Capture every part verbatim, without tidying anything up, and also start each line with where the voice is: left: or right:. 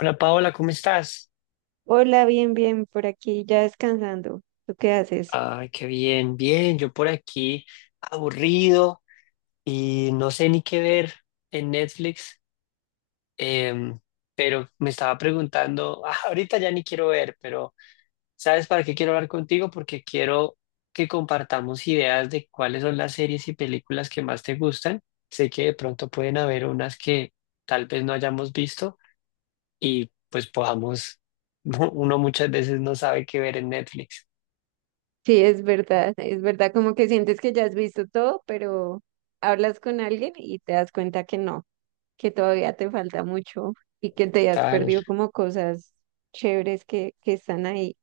left: Hola Paola, ¿cómo estás?
right: Hola, bien, bien, por aquí ya descansando. ¿Tú qué haces?
left: Ay, qué bien, bien. Yo por aquí aburrido y no sé ni qué ver en Netflix, em, pero me estaba preguntando, ah, ahorita ya ni quiero ver, pero ¿sabes para qué quiero hablar contigo? Porque quiero que compartamos ideas de cuáles son las series y películas que más te gustan. Sé que de pronto pueden haber unas que tal vez no hayamos visto y pues podamos, uno muchas veces no sabe qué ver en Netflix.
right: Sí, es verdad, es verdad, como que sientes que ya has visto todo, pero hablas con alguien y te das cuenta que no, que todavía te falta mucho y que te has
left: Tal,
right: perdido como cosas chéveres que, que están ahí.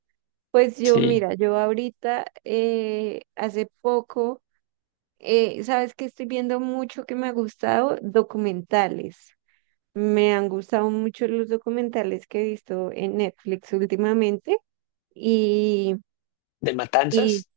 right: Pues yo,
left: sí.
right: mira, yo ahorita, eh, hace poco, eh, sabes que estoy viendo mucho que me ha gustado, documentales. Me han gustado mucho los documentales que he visto en Netflix últimamente. y,
left: ¿De
right: y
left: matanzas?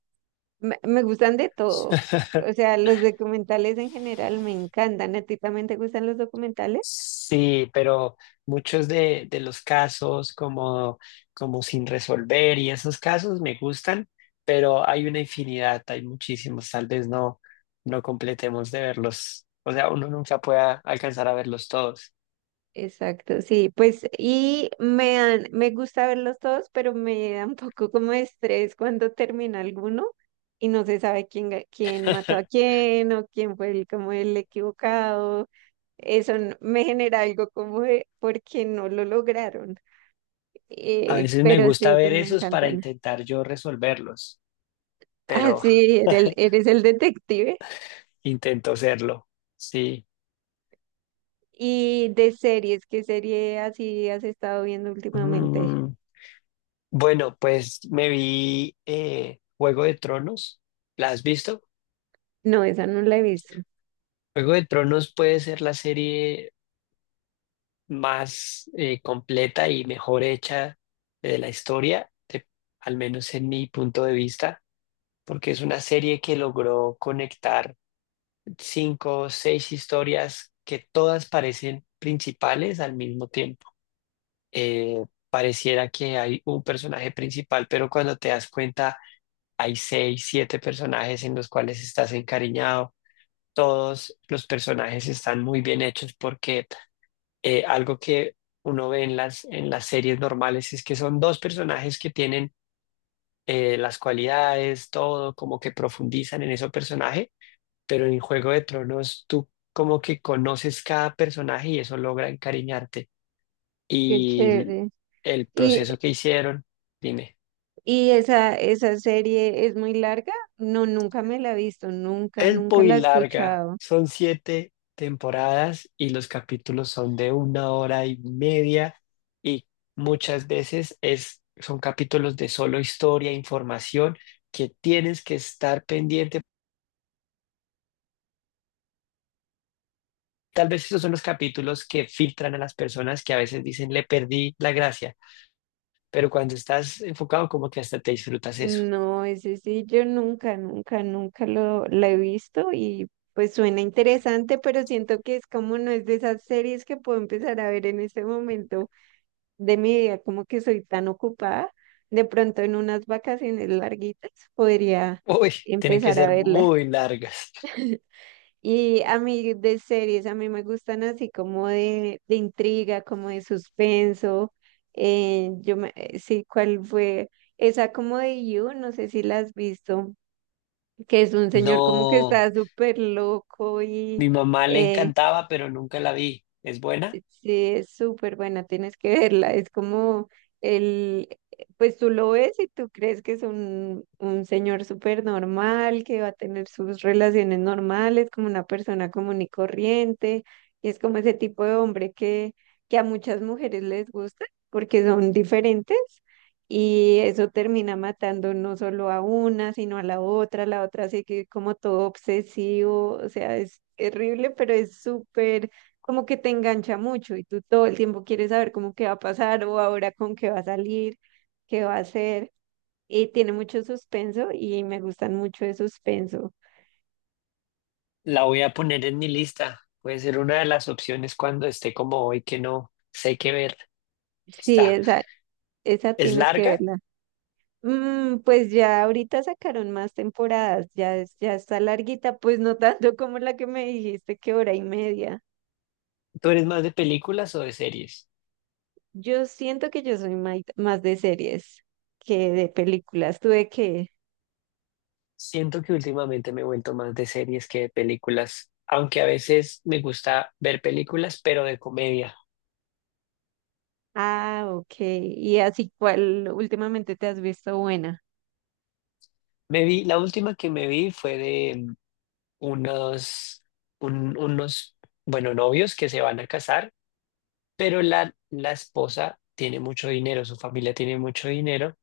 right: me, me gustan de todo. O sea, los documentales en general me encantan. ¿A ti también te gustan los documentales?
left: Sí, pero muchos de, de los casos como, como sin resolver y esos casos me gustan, pero hay una infinidad, hay muchísimos, tal vez no, no completemos de verlos, o sea, uno nunca pueda alcanzar a verlos todos.
right: Exacto, sí. Pues, y me dan, me gusta verlos todos, pero me da un poco como de estrés cuando termina alguno y no se sabe quién, ga- quién mató a quién o quién fue el, como el equivocado. Eso n- me genera algo como de porque no lo lograron.
left: A
right: Eh,
left: veces me
right: pero sí,
left: gusta ver
right: esos me
left: esos para
right: encantan.
left: intentar yo resolverlos,
right: Ah,
left: pero
right: sí, eres, eres el detective.
left: intento serlo, sí.
right: Y de series, ¿qué serie así has estado viendo últimamente?
left: Mm, bueno, pues me vi eh, Juego de Tronos. ¿La has visto?
right: No, esa no la he visto.
left: Juego de Tronos puede ser la serie más eh, completa y mejor hecha de la historia, de- al menos en mi punto de vista, porque es una serie que logró conectar cinco o seis historias que todas parecen principales al mismo tiempo. Eh, Pareciera que hay un personaje principal, pero cuando te das cuenta hay seis, siete personajes en los cuales estás encariñado. Todos los personajes están muy bien hechos porque eh, algo que uno ve en las, en las series normales es que son dos personajes que tienen eh, las cualidades, todo, como que profundizan en ese personaje, pero en Juego de Tronos tú como que conoces cada personaje y eso logra encariñarte.
right: Qué
left: Y el
right: chévere.
left: el
right: Y,
left: proceso que hicieron, dime.
right: y esa, esa serie es muy larga. No, nunca me la he visto, nunca,
left: Es
right: nunca
left: muy
right: la he
left: larga,
right: escuchado.
left: son siete temporadas y los capítulos son de una hora y media y muchas veces es, son capítulos de solo historia, información que tienes que estar pendiente. Tal vez esos son los capítulos que filtran a las personas que a veces dicen le perdí la gracia, pero cuando estás enfocado como que hasta te disfrutas eso.
right: No, ese sí, yo nunca, nunca, nunca lo la he visto y pues suena interesante, pero siento que es como no es de esas series que puedo empezar a ver en este momento de mi vida, como que soy tan ocupada, de pronto en unas vacaciones larguitas podría
left: Uy, tienen que
right: empezar a
left: ser
right: verla.
left: muy largas.
right: Y a mí de series, a mí me gustan así como de, de intriga, como de suspenso. Eh, yo me- eh, sí, ¿cuál fue? Esa como de You, no sé si la has visto, que es un señor como que
left: No,
right: está súper loco y...
left: mi mamá le
right: eh,
left: encantaba, pero nunca la vi. ¿Es buena?
right: Sí, es súper buena, tienes que verla. Es como el, pues tú lo ves y tú crees que es un, un señor súper normal, que va a tener sus relaciones normales, como una persona común y corriente. Y es como ese tipo de hombre que, que a muchas mujeres les gusta porque son diferentes. Y eso termina matando no solo a una, sino a la otra. La otra sigue como todo obsesivo. O sea, es terrible, pero es súper como que te engancha mucho y tú todo el tiempo quieres saber cómo qué va a pasar o ahora con qué va a salir, qué va a hacer. Y tiene mucho suspenso y me gustan mucho de suspenso.
left: La voy a poner en mi lista. Puede ser una de las opciones cuando esté como hoy que no sé qué ver.
right: Sí,
left: Está.
right: esa, esa
left: ¿Es
right: tienes que
left: larga?
right: verla. Mm, pues ya ahorita sacaron más temporadas, ya, es- ya está larguita, pues no tanto como la que me dijiste que hora y media.
left: ¿Tú eres más de películas o de series?
right: Yo siento que yo soy mai- más de series que de películas. Tuve que...
left: Siento que últimamente me he vuelto más de series que de películas, aunque a veces me gusta ver películas, pero de comedia.
right: Ah, ok. ¿Y así cuál últimamente te has visto buena?
left: Me vi, la última que me vi fue de mm, unos, un- unos, bueno, novios que se van a casar, pero la, la esposa tiene mucho dinero, su familia tiene mucho dinero.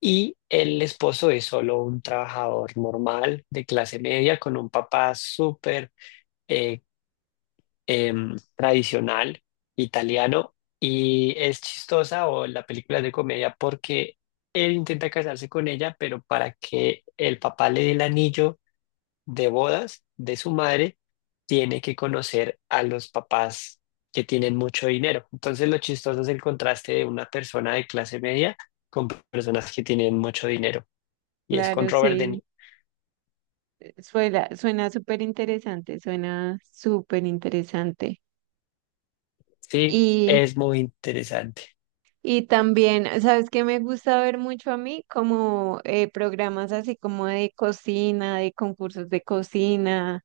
left: Y el esposo es solo un trabajador normal de clase media con un papá súper eh, em, tradicional italiano. Y es chistosa o la película es de comedia porque él intenta casarse con ella, pero para que el papá le dé el anillo de bodas de su madre, tiene que conocer a los papás que tienen mucho dinero. Entonces lo chistoso es el contraste de una persona de clase media con personas que tienen mucho dinero y es con
right: Claro,
left: Robert De
right: sí,
left: Niro.
right: suena, suena súper interesante, suena súper interesante.
left: Sí,
right: Y,
left: es muy interesante.
right: y también, ¿sabes qué me gusta ver mucho a mí? Como eh, programas así como de cocina, de concursos de cocina,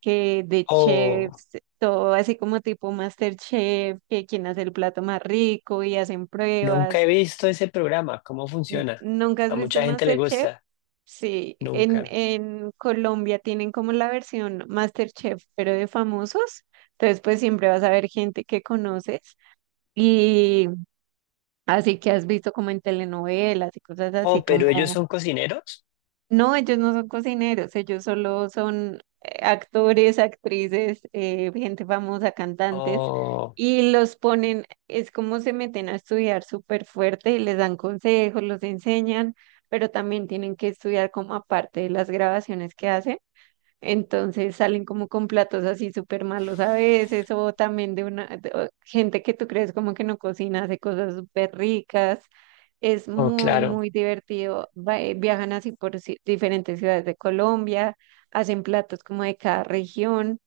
right: que de
left: Oh,
right: chefs, todo así como tipo MasterChef, que quién hace el plato más rico y hacen
left: nunca he
right: pruebas.
left: visto ese programa, ¿cómo
right: N-
left: funciona?
right: ¿Nunca has
left: A
right: visto
left: mucha gente le
right: MasterChef?
left: gusta,
right: Sí, en,
left: nunca.
right: en Colombia tienen como la versión MasterChef, pero de famosos. Entonces, pues siempre vas a ver gente que conoces y así que has visto como en telenovelas y cosas así
left: Oh, pero ellos
right: como
left: son cocineros.
right: no, ellos no son cocineros, ellos solo son eh, actores, actrices, eh, gente famosa, cantantes,
left: Oh,
right: y los ponen, es como se meten a estudiar súper fuerte y les dan consejos, los enseñan, pero también tienen que estudiar como aparte de las grabaciones que hacen. Entonces salen como con platos así súper malos a veces, o también de una de- o gente que tú crees como que no cocina, hace cosas súper ricas. Es
left: oh,
right: muy,
left: claro.
right: muy divertido. Va- eh, viajan así por ci- diferentes ciudades de Colombia, hacen platos como de cada región.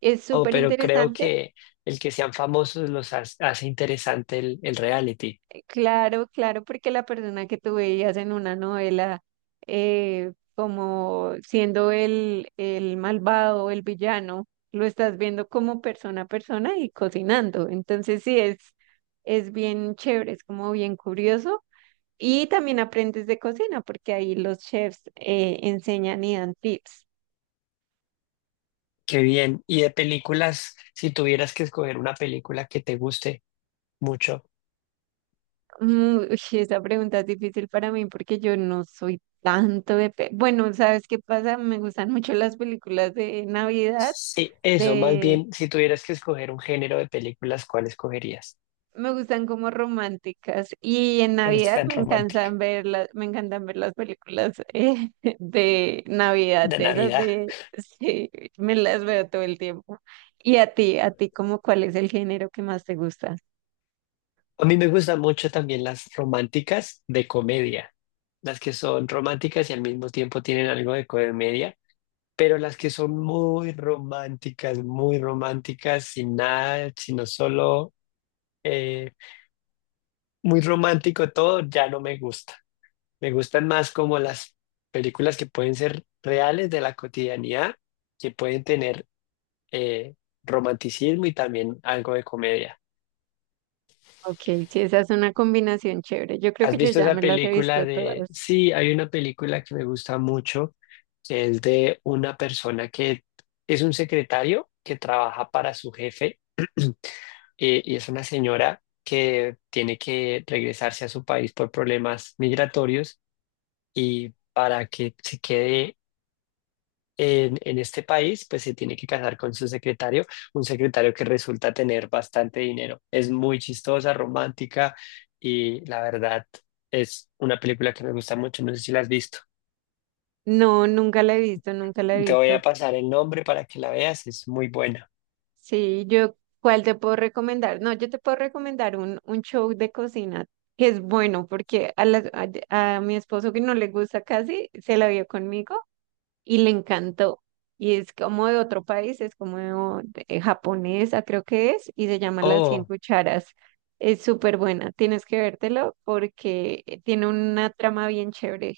right: Es
left: Oh,
right: súper
left: pero creo
right: interesante.
left: que el que sean famosos los ha- hace interesante el, el reality.
right: Claro, claro, porque la persona que tú veías en una novela eh, como siendo el, el malvado, el villano, lo estás viendo como persona a persona y cocinando. Entonces sí, es, es bien chévere, es como bien curioso. Y también aprendes de cocina, porque ahí los chefs eh, enseñan y dan tips.
left: Qué bien. Y de películas, si tuvieras que escoger una película que te guste mucho,
right: Mm, uy, esa pregunta es difícil para mí porque yo no soy tanto de... pe- Bueno, ¿sabes qué pasa? Me gustan mucho las películas de Navidad,
left: sí, eso, más
right: de
left: bien, si tuvieras que escoger un género de películas, ¿cuál escogerías?
right: me gustan como románticas y en
left: Me
right: Navidad
left: gustan
right: me
left: románticas.
right: encantan ver las, me encantan ver las películas eh, de Navidad,
left: De
right: de esas
left: Navidad.
right: de sí, me las veo todo el tiempo. Y a ti, ¿a ti cómo cuál es el género que más te gusta?
left: A mí me gustan mucho también las románticas de comedia, las que son románticas y al mismo tiempo tienen algo de comedia, pero las que son muy románticas, muy románticas, sin nada, sino solo eh, muy romántico todo, ya no me gusta. Me gustan más como las películas que pueden ser reales de la cotidianidad, que pueden tener eh, romanticismo y también algo de comedia.
right: Ok, sí, esa es una combinación chévere. Yo creo
left: ¿Has
right: que yo
left: visto
right: ya
left: esa
right: me las he
left: película
right: visto
left: de...
right: todas.
left: Sí, hay una película que me gusta mucho, que es de una persona que es un secretario que trabaja para su jefe y, y es una señora que tiene que regresarse a su país por problemas migratorios y para que se quede en, en este país, pues se tiene que casar con su secretario, un secretario que resulta tener bastante dinero. Es muy chistosa, romántica y la verdad es una película que me gusta mucho. No sé si la has visto.
right: No, nunca la he visto, nunca la he
left: Te voy a
right: visto.
left: pasar el nombre para que la veas, es muy buena.
right: Sí, yo, ¿cuál te puedo recomendar? No, yo te puedo recomendar un, un show de cocina que es bueno porque a, las- a, a mi esposo que no le gusta casi, se la vio conmigo y le encantó. Y es como de otro país, es como de- de japonesa, creo que es, y se llama Las Cien
left: Oh,
right: Cucharas. Es súper buena, tienes que vértelo porque eh, tiene una trama bien chévere.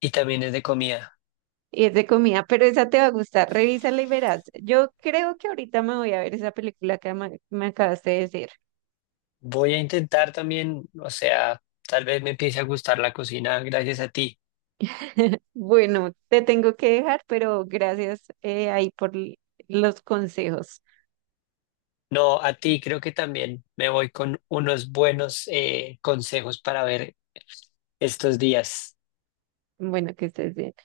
left: y también es de comida.
right: Y es de comida, pero esa te va a gustar. Revísala y verás. Yo creo que ahorita me voy a ver esa película que me, me acabaste de decir.
left: Voy a intentar también, o sea, tal vez me empiece a gustar la cocina gracias a ti.
right: Bueno, te tengo que dejar, pero gracias eh, ahí por l- los consejos.
left: No, a ti creo que también me voy con unos buenos eh, consejos para ver estos días.
right: Bueno, que estés bien.